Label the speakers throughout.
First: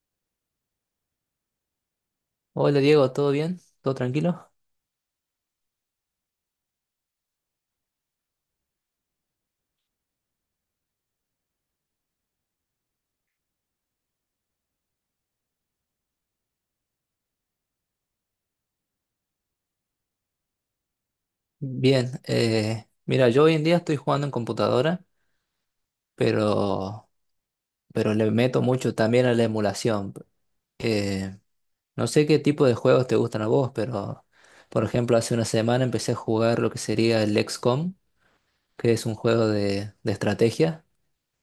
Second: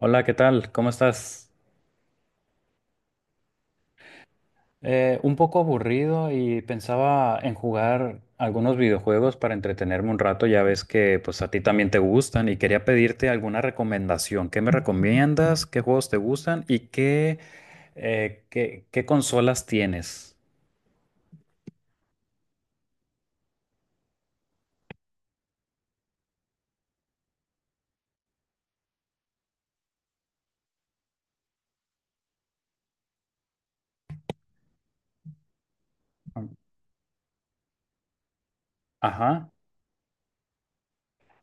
Speaker 1: Hola, ¿qué tal? ¿Cómo estás?
Speaker 2: Hola Diego, ¿todo bien? ¿Todo tranquilo?
Speaker 1: Un poco aburrido y pensaba en jugar algunos videojuegos para entretenerme un rato. Ya ves que pues a ti también te gustan y quería pedirte alguna recomendación. ¿Qué me recomiendas? ¿Qué juegos te gustan? ¿Y qué consolas tienes?
Speaker 2: Bien, mira, yo hoy en día estoy jugando en computadora, pero, pero le meto mucho también a la emulación. Eh, no sé qué tipo de juegos te gustan a vos, pero por ejemplo, hace una semana empecé a jugar lo que sería el XCOM, que es un juego
Speaker 1: Ajá.
Speaker 2: de estrategia.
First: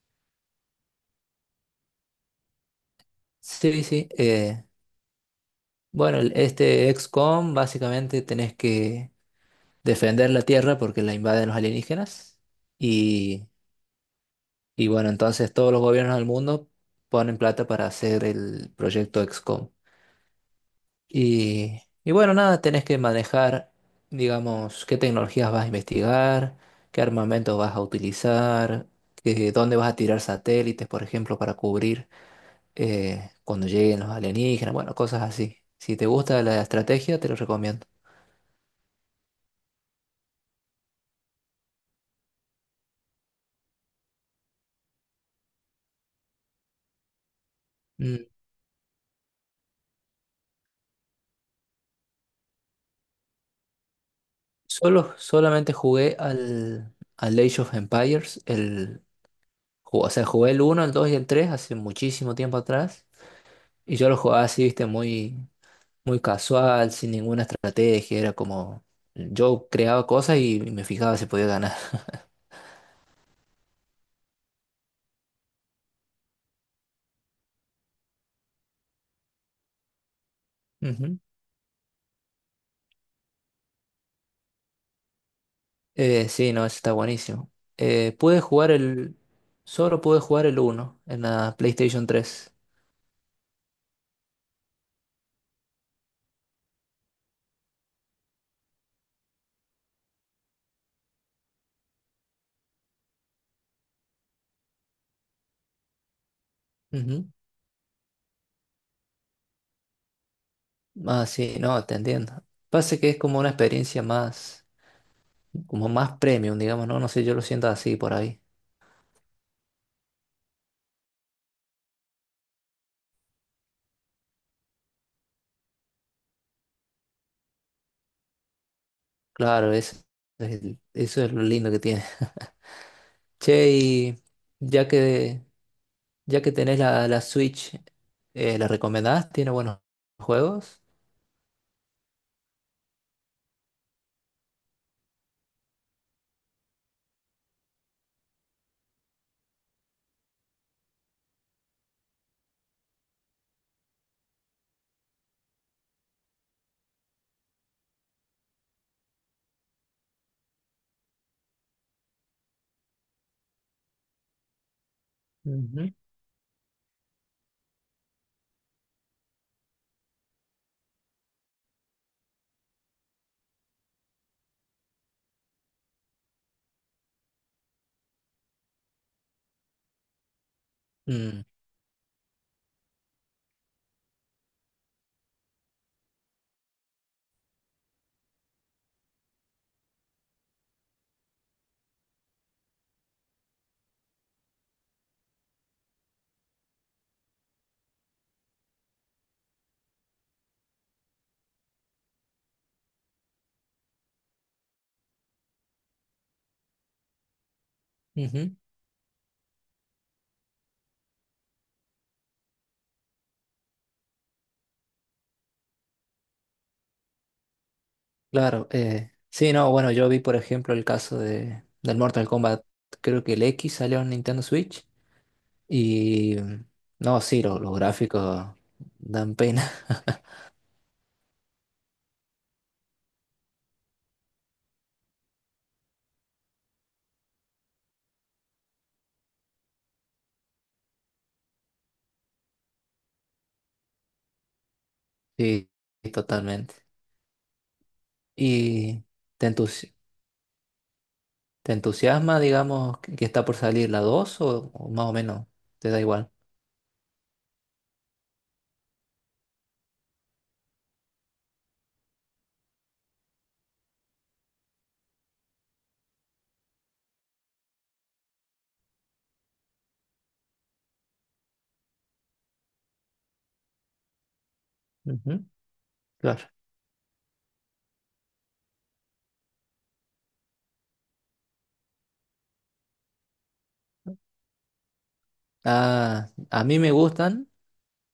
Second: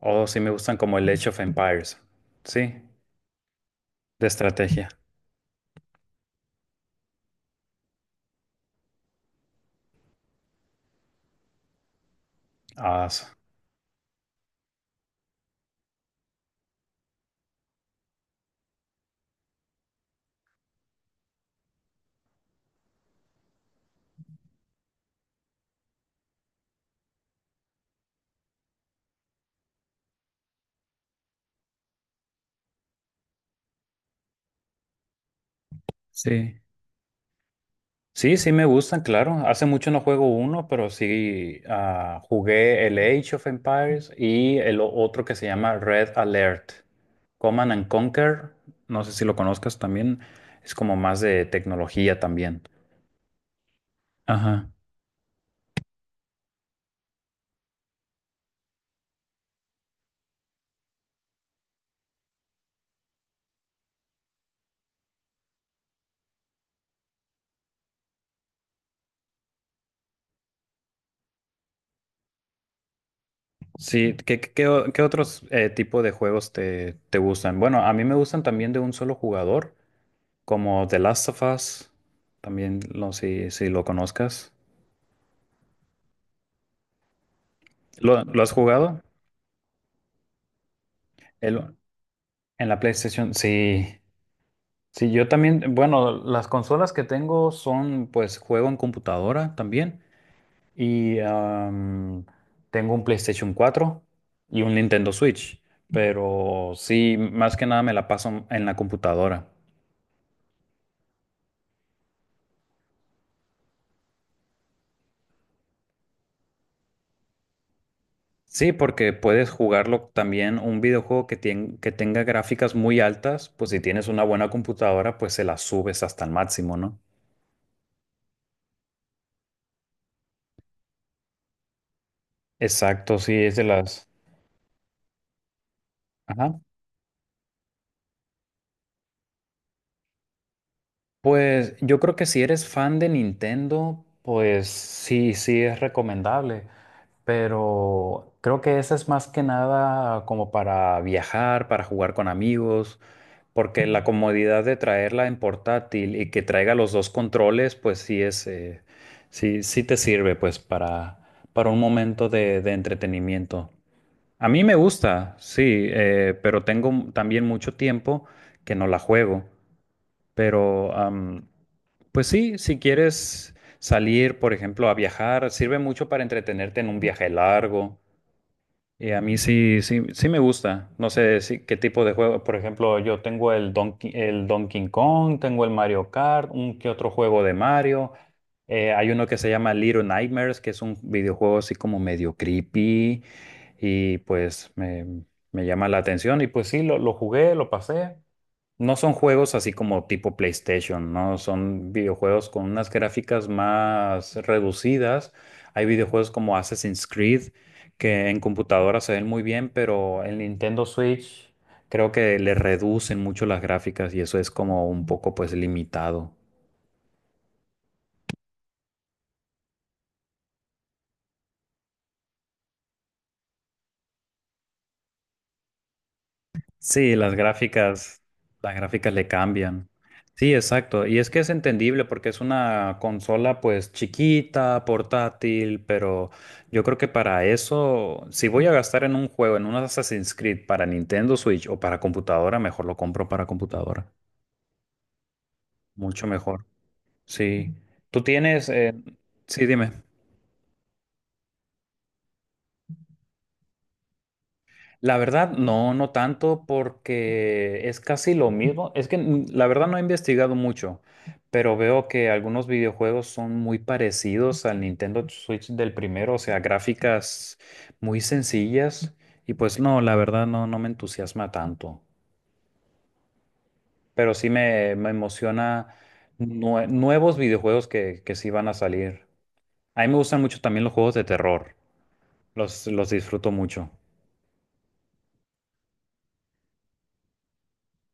Speaker 1: O si me gustan como el Age of Empires. Sí,
Speaker 2: Sí, sí.
Speaker 1: de
Speaker 2: eh,
Speaker 1: estrategia.
Speaker 2: bueno, el- este XCOM básicamente tenés que defender la Tierra porque la invaden los alienígenas.
Speaker 1: Ah,
Speaker 2: Y bueno, entonces todos los gobiernos del mundo ponen plata para hacer el proyecto XCOM. Y bueno, nada, tenés que manejar, digamos, qué tecnologías vas a investigar, qué armamento vas a utilizar, dónde vas a tirar satélites, por ejemplo, para cubrir cuando lleguen los alienígenas, bueno, cosas así. Si te gusta
Speaker 1: sí.
Speaker 2: la estrategia, te lo recomiendo.
Speaker 1: Sí, sí me gustan, claro. Hace mucho no juego uno, pero sí jugué el Age of Empires y el otro que se llama Red Alert. Command and
Speaker 2: Mm,
Speaker 1: Conquer, no sé si lo conozcas también, es como más de tecnología también. Ajá.
Speaker 2: solamente jugué al Age of Empires, o sea, jugué el uno el 2 y el 3 hace muchísimo tiempo atrás. Y yo lo jugaba así, viste, muy, muy casual, sin ninguna estrategia. Era como. Yo creaba cosas y me fijaba si podía ganar.
Speaker 1: Sí, ¿qué otros tipo de juegos te gustan? Bueno, a mí me gustan también de un solo jugador, como The
Speaker 2: Ujú.
Speaker 1: Last of Us, también no sé si, lo conozcas.
Speaker 2: Sí, no, eso está buenísimo.
Speaker 1: ¿Lo,
Speaker 2: Pude
Speaker 1: lo has
Speaker 2: jugar
Speaker 1: jugado?
Speaker 2: el. Solo pude jugar el uno en la
Speaker 1: El-
Speaker 2: PlayStation 3.
Speaker 1: en la PlayStation, sí. Sí, yo también, bueno, las consolas que tengo son, pues, juego en computadora también. Y tengo un PlayStation 4 y un Nintendo Switch. Pero sí,
Speaker 2: Ujú.
Speaker 1: más que nada me la paso en la computadora.
Speaker 2: Ah, sí, no, te entiendo. Pasa que es como una experiencia más. Como más premium, digamos, ¿no? No sé, yo lo siento así por ahí.
Speaker 1: Sí, porque puedes jugarlo también un videojuego que tenga gráficas muy altas, pues si tienes una buena computadora, pues se la subes hasta el máximo, ¿no?
Speaker 2: Claro, eso es, eso es lo lindo que tiene.
Speaker 1: Exacto, sí, es de
Speaker 2: Che,
Speaker 1: las.
Speaker 2: y ya que, ya que
Speaker 1: Ajá.
Speaker 2: tenés la Switch, ¿la recomendás? ¿Tiene buenos juegos?
Speaker 1: Pues yo creo que si eres fan de Nintendo, pues sí, sí es recomendable, pero creo que esa es más que nada como para viajar, para jugar con amigos, porque la comodidad de traerla en portátil y que traiga los dos controles, pues sí es, sí, sí te sirve pues para un momento de entretenimiento. A mí me gusta, sí,
Speaker 2: Ujú.
Speaker 1: pero tengo también mucho tiempo que no la juego. Pero, pues sí, si quieres salir, por ejemplo, a viajar, sirve mucho para entretenerte en un viaje largo. Y a mí sí, sí, sí me gusta. No sé
Speaker 2: Mm,
Speaker 1: si, qué tipo de juego. Por ejemplo, yo tengo el Donkey Kong, tengo el Mario Kart, un que otro juego de Mario. Hay uno que se llama Little Nightmares, que es un videojuego así como medio creepy. Y pues me llama la atención. Y pues sí, lo jugué, lo pasé. No son juegos así como tipo PlayStation, ¿no? Son videojuegos con unas gráficas más reducidas. Hay videojuegos como Assassin's Creed que en
Speaker 2: ujú.
Speaker 1: computadora se ven muy bien, pero en Nintendo Switch creo que le reducen mucho las gráficas y eso es como un poco pues limitado.
Speaker 2: Claro, sí, no, bueno, yo vi por ejemplo el caso del Mortal Kombat, creo que el X salió en Nintendo Switch y
Speaker 1: Sí,
Speaker 2: no,
Speaker 1: las
Speaker 2: sí, los
Speaker 1: gráficas,
Speaker 2: gráficos
Speaker 1: las gráficas le
Speaker 2: dan pena,
Speaker 1: cambian. Sí, exacto. Y es que es entendible porque es una consola pues chiquita, portátil, pero yo creo que para eso, si voy a gastar en un juego, en un Assassin's Creed para Nintendo Switch o para computadora, mejor lo compro para computadora.
Speaker 2: sí,
Speaker 1: Mucho mejor.
Speaker 2: totalmente.
Speaker 1: Sí. Tú tienes,
Speaker 2: ¿Y te
Speaker 1: sí, dime.
Speaker 2: entusi- te entusiasma, digamos, que está por salir la 2 o, más o
Speaker 1: La
Speaker 2: menos
Speaker 1: verdad,
Speaker 2: te
Speaker 1: no,
Speaker 2: da
Speaker 1: no
Speaker 2: igual?
Speaker 1: tanto, porque es casi lo mismo. Es que la verdad no he investigado mucho, pero veo que algunos videojuegos son muy parecidos al Nintendo Switch del primero, o sea, gráficas muy sencillas. Y pues no, la verdad no me entusiasma tanto. Pero sí me
Speaker 2: Ujú,
Speaker 1: emociona
Speaker 2: claro.
Speaker 1: nuevos videojuegos que sí van a salir. A mí me gustan mucho también los juegos de terror. Los disfruto mucho.
Speaker 2: Ah, a mí me gustan,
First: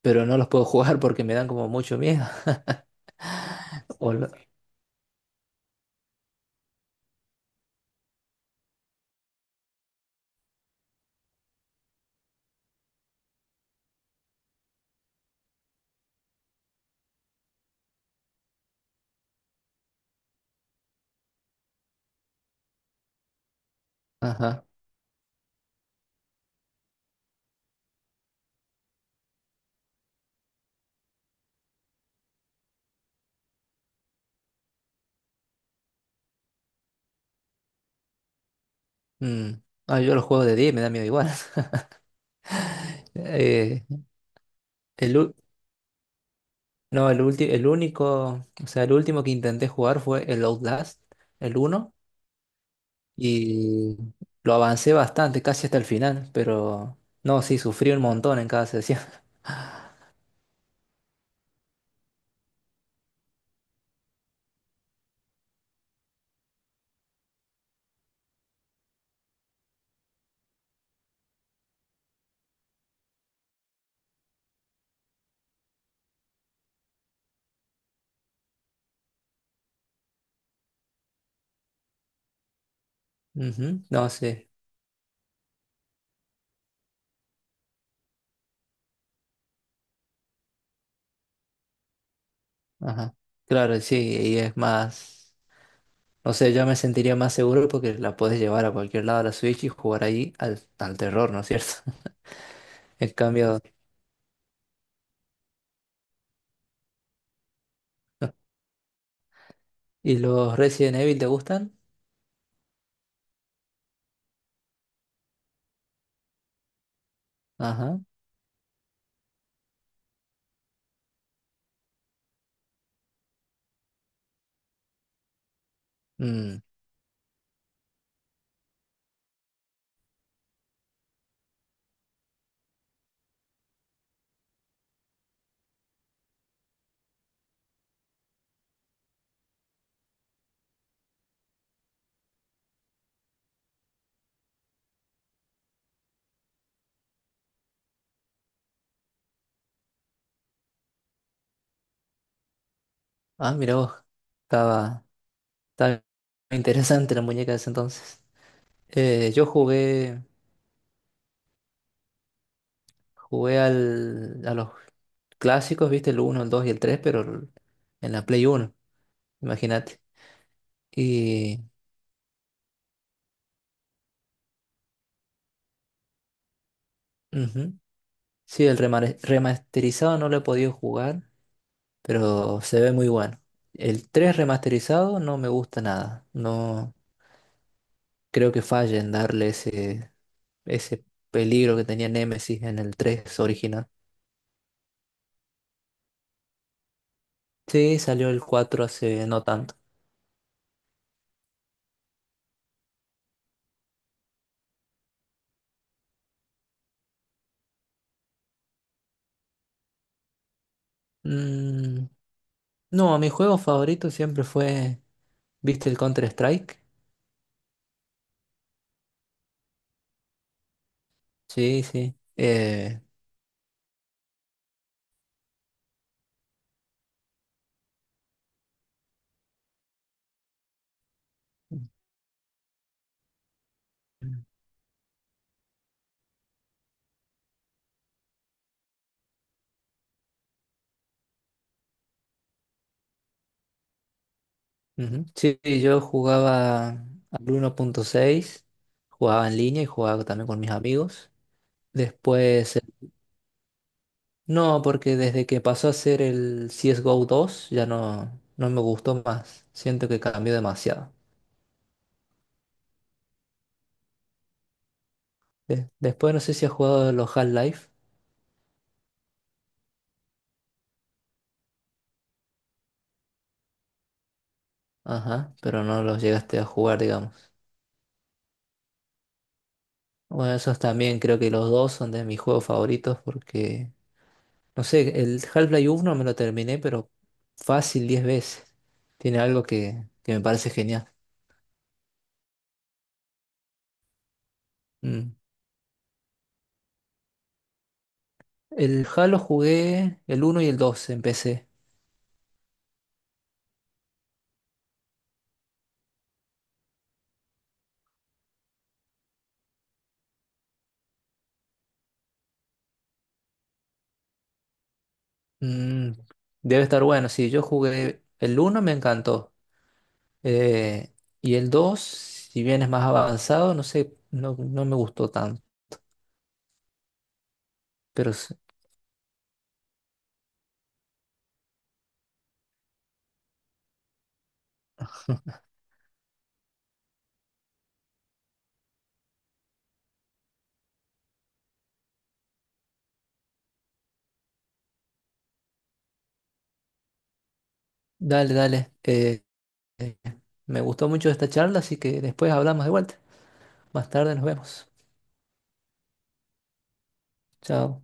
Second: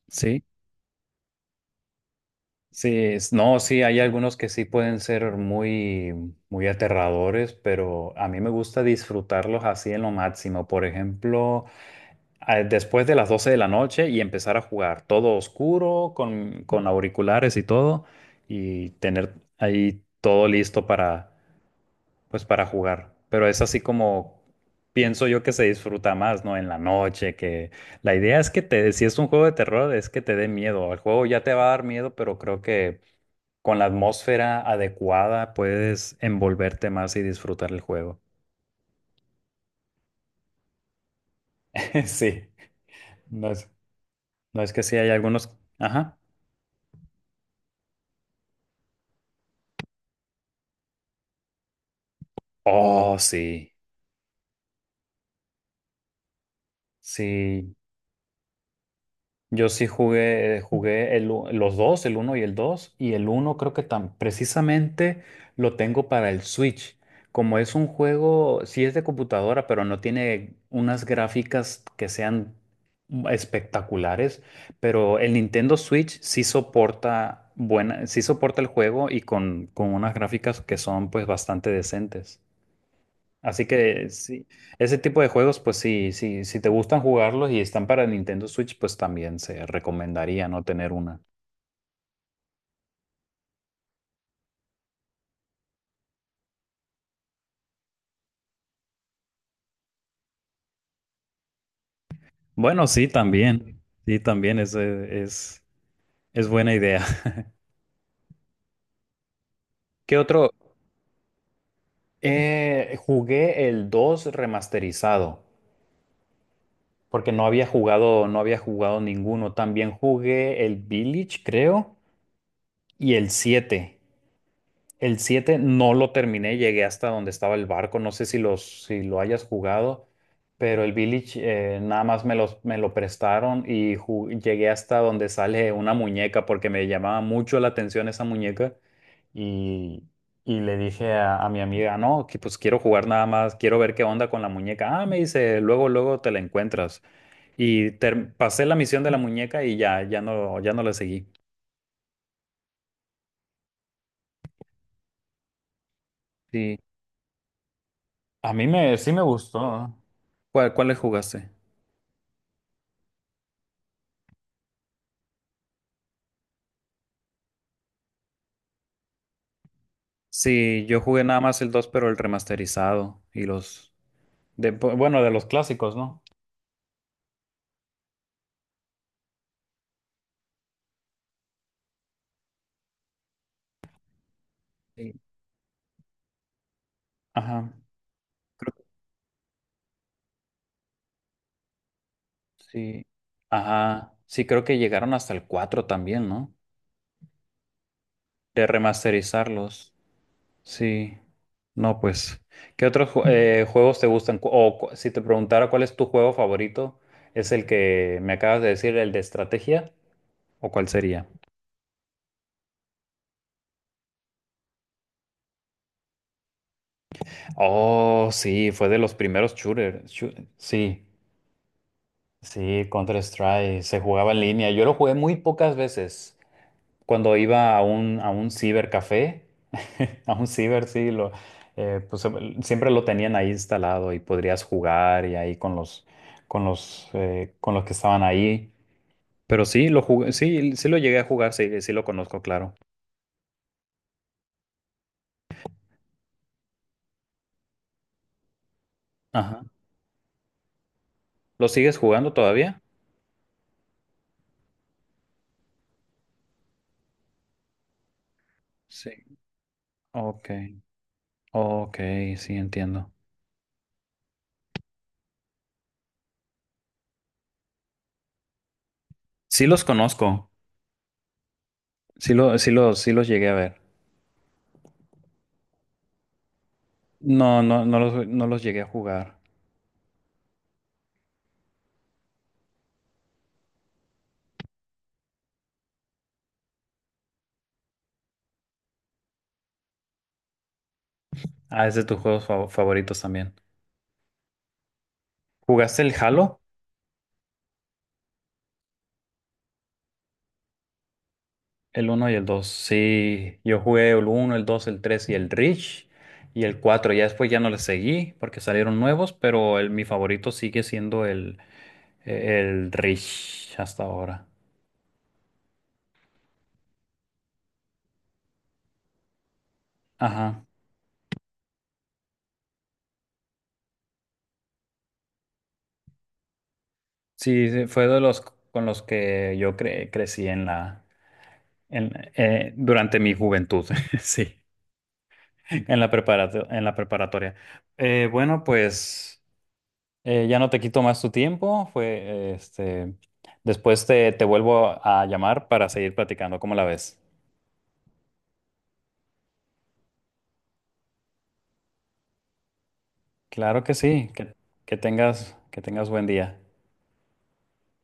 Speaker 2: pero no
Speaker 1: Sí,
Speaker 2: los puedo jugar porque me dan como mucho miedo.
Speaker 1: sí, no, sí, hay
Speaker 2: O lo-
Speaker 1: algunos que sí pueden ser muy, muy aterradores, pero a mí me gusta disfrutarlos así en lo máximo. Por ejemplo, después de las 12 de la noche y empezar a jugar todo oscuro, con auriculares y todo, y tener ahí todo listo para jugar. Pero es así como
Speaker 2: Ajá.
Speaker 1: pienso yo que se disfruta más, ¿no? En la noche, que la idea es que te, si es un juego de terror, es que te dé miedo. El juego ya te va a dar miedo, pero creo que con la atmósfera adecuada puedes envolverte más y disfrutar el juego.
Speaker 2: Mm. Ah, yo los juego de 10 y me da miedo igual.
Speaker 1: Sí, no es,
Speaker 2: Eh,
Speaker 1: no es que sí hay
Speaker 2: el, u-
Speaker 1: algunos. Ajá.
Speaker 2: no, el único, o sea, el último que intenté jugar fue el Outlast, el uno,
Speaker 1: Oh, sí.
Speaker 2: y lo avancé bastante, casi hasta el final, pero no, sí,
Speaker 1: Sí,
Speaker 2: sufrí un montón en cada sesión.
Speaker 1: yo sí jugué, los dos, el uno y el 2 y el uno creo que tan precisamente lo tengo para el Switch. Como es un juego, sí es de computadora, pero no tiene unas gráficas que sean espectaculares, pero el Nintendo Switch sí soporta buena, sí soporta el juego y con unas gráficas que son pues bastante decentes. Así
Speaker 2: Ujú,
Speaker 1: que
Speaker 2: no,
Speaker 1: sí,
Speaker 2: sí.
Speaker 1: ese tipo de juegos, pues sí, sí, si te gustan jugarlos y están para Nintendo Switch, pues también se recomendaría no tener una.
Speaker 2: Ajá. Claro, sí, y es más. No sé, yo me sentiría más seguro porque la puedes llevar a cualquier lado a la Switch y jugar ahí al terror, ¿no es cierto?
Speaker 1: Bueno, sí,
Speaker 2: En cambio,
Speaker 1: también. Sí, también es buena idea. ¿Qué
Speaker 2: ¿y
Speaker 1: otro?
Speaker 2: los Resident Evil te gustan?
Speaker 1: Jugué el 2 remasterizado, porque no había
Speaker 2: Ajá.
Speaker 1: jugado, no había jugado ninguno. También jugué el Village, creo, y el 7. El 7 no lo terminé,
Speaker 2: Mm.
Speaker 1: llegué hasta donde estaba el barco, no sé si, si lo hayas jugado, pero el Village nada más me lo prestaron y llegué hasta donde sale una muñeca porque me llamaba mucho la atención esa muñeca y, y le dije a mi amiga, no, que pues quiero jugar nada más, quiero ver qué onda con la muñeca. Ah, me dice, luego, luego te la encuentras. Y pasé la misión de la muñeca y ya no la seguí.
Speaker 2: Ah, mira vos. Estaba, estaba
Speaker 1: Sí,
Speaker 2: interesante la muñeca de ese entonces.
Speaker 1: a mí sí me
Speaker 2: Yo
Speaker 1: gustó.
Speaker 2: jugué,
Speaker 1: ¿Cuál le jugaste?
Speaker 2: jugué a los clásicos, viste, el uno el 2 y el tres, pero en la Play uno, imagínate.
Speaker 1: Sí, yo jugué nada
Speaker 2: Y
Speaker 1: más el 2, pero el remasterizado y los. De, bueno, de los clásicos, ¿no?
Speaker 2: ujú. Sí, el remasterizado no lo he podido jugar. Pero se ve muy bueno. El 3
Speaker 1: Sí.
Speaker 2: remasterizado no me gusta nada. No
Speaker 1: Ajá,
Speaker 2: creo que
Speaker 1: creo
Speaker 2: falle en darle ese, ese peligro que tenía Nemesis
Speaker 1: que
Speaker 2: en el
Speaker 1: sí.
Speaker 2: tres original.
Speaker 1: Ajá, sí, creo que llegaron hasta el 4 también, ¿no?
Speaker 2: Sí, salió el
Speaker 1: De
Speaker 2: cuatro hace no tanto.
Speaker 1: remasterizarlos. Sí. No, pues, ¿qué otros juegos te gustan? Si te preguntara cuál es tu juego favorito, ¿es el que me acabas de decir, el de estrategia? ¿O cuál sería?
Speaker 2: Mm, no, mi juego favorito siempre fue, ¿viste el Counter-Strike?
Speaker 1: Oh, sí, fue de los primeros shooters. Sí,
Speaker 2: Sí, sí.
Speaker 1: sí, Counter-Strike. Se jugaba en línea. Yo lo jugué muy pocas veces. Cuando iba a un cibercafé, sí, pues siempre lo tenían ahí instalado y podrías jugar y ahí con los que estaban ahí. Pero sí, lo jugué, sí, sí lo llegué a jugar, sí, sí lo conozco, claro.
Speaker 2: Ujú. Sí, yo jugaba al 1.6, jugaba en
Speaker 1: Ajá.
Speaker 2: línea y jugaba también con mis amigos.
Speaker 1: ¿Lo sigues jugando
Speaker 2: Después,
Speaker 1: todavía?
Speaker 2: no, porque desde que pasó a ser el CSGO 2 ya no me gustó
Speaker 1: Sí.
Speaker 2: más. Siento que
Speaker 1: Ok,
Speaker 2: cambió demasiado.
Speaker 1: ok, sí, entiendo.
Speaker 2: Después no sé si has jugado los Half-Life.
Speaker 1: Sí los conozco, sí, sí los llegué a ver.
Speaker 2: Ajá, pero no los llegaste a jugar, digamos.
Speaker 1: No, no, no los llegué a jugar.
Speaker 2: Bueno, esos también creo que los dos son de mis juegos favoritos porque, no sé, el Half-Life uno me lo terminé, pero fácil 10 veces. Tiene algo que me parece genial.
Speaker 1: Ah, es de tus juegos favoritos también.
Speaker 2: Mm.
Speaker 1: ¿Jugaste el Halo?
Speaker 2: El Halo jugué el uno y el 2 empecé.
Speaker 1: El uno y el 2. Sí, yo jugué el uno, el 2, el 3 y el Reach y el 4. Ya después ya no les seguí porque salieron nuevos, pero el, mi favorito sigue siendo el Reach hasta ahora.
Speaker 2: Mm, debe estar bueno. Sí, yo jugué el uno, me encantó.
Speaker 1: Ajá.
Speaker 2: Eh, y el dos, si bien es más avanzado, no sé, no me gustó tanto.
Speaker 1: Sí, sí, fue de
Speaker 2: Pero
Speaker 1: los
Speaker 2: s-
Speaker 1: con los que yo crecí durante mi juventud. Sí. En la preparatoria. Bueno, pues ya no te quito más tu tiempo. Fue, después te vuelvo a llamar para seguir platicando. ¿Cómo la ves?
Speaker 2: dale, dale. Eh, me gustó mucho esta charla, así que después hablamos de vuelta.
Speaker 1: Claro que
Speaker 2: Más
Speaker 1: sí.
Speaker 2: tarde nos
Speaker 1: Que,
Speaker 2: vemos.
Speaker 1: que tengas, que tengas buen día.
Speaker 2: Chao.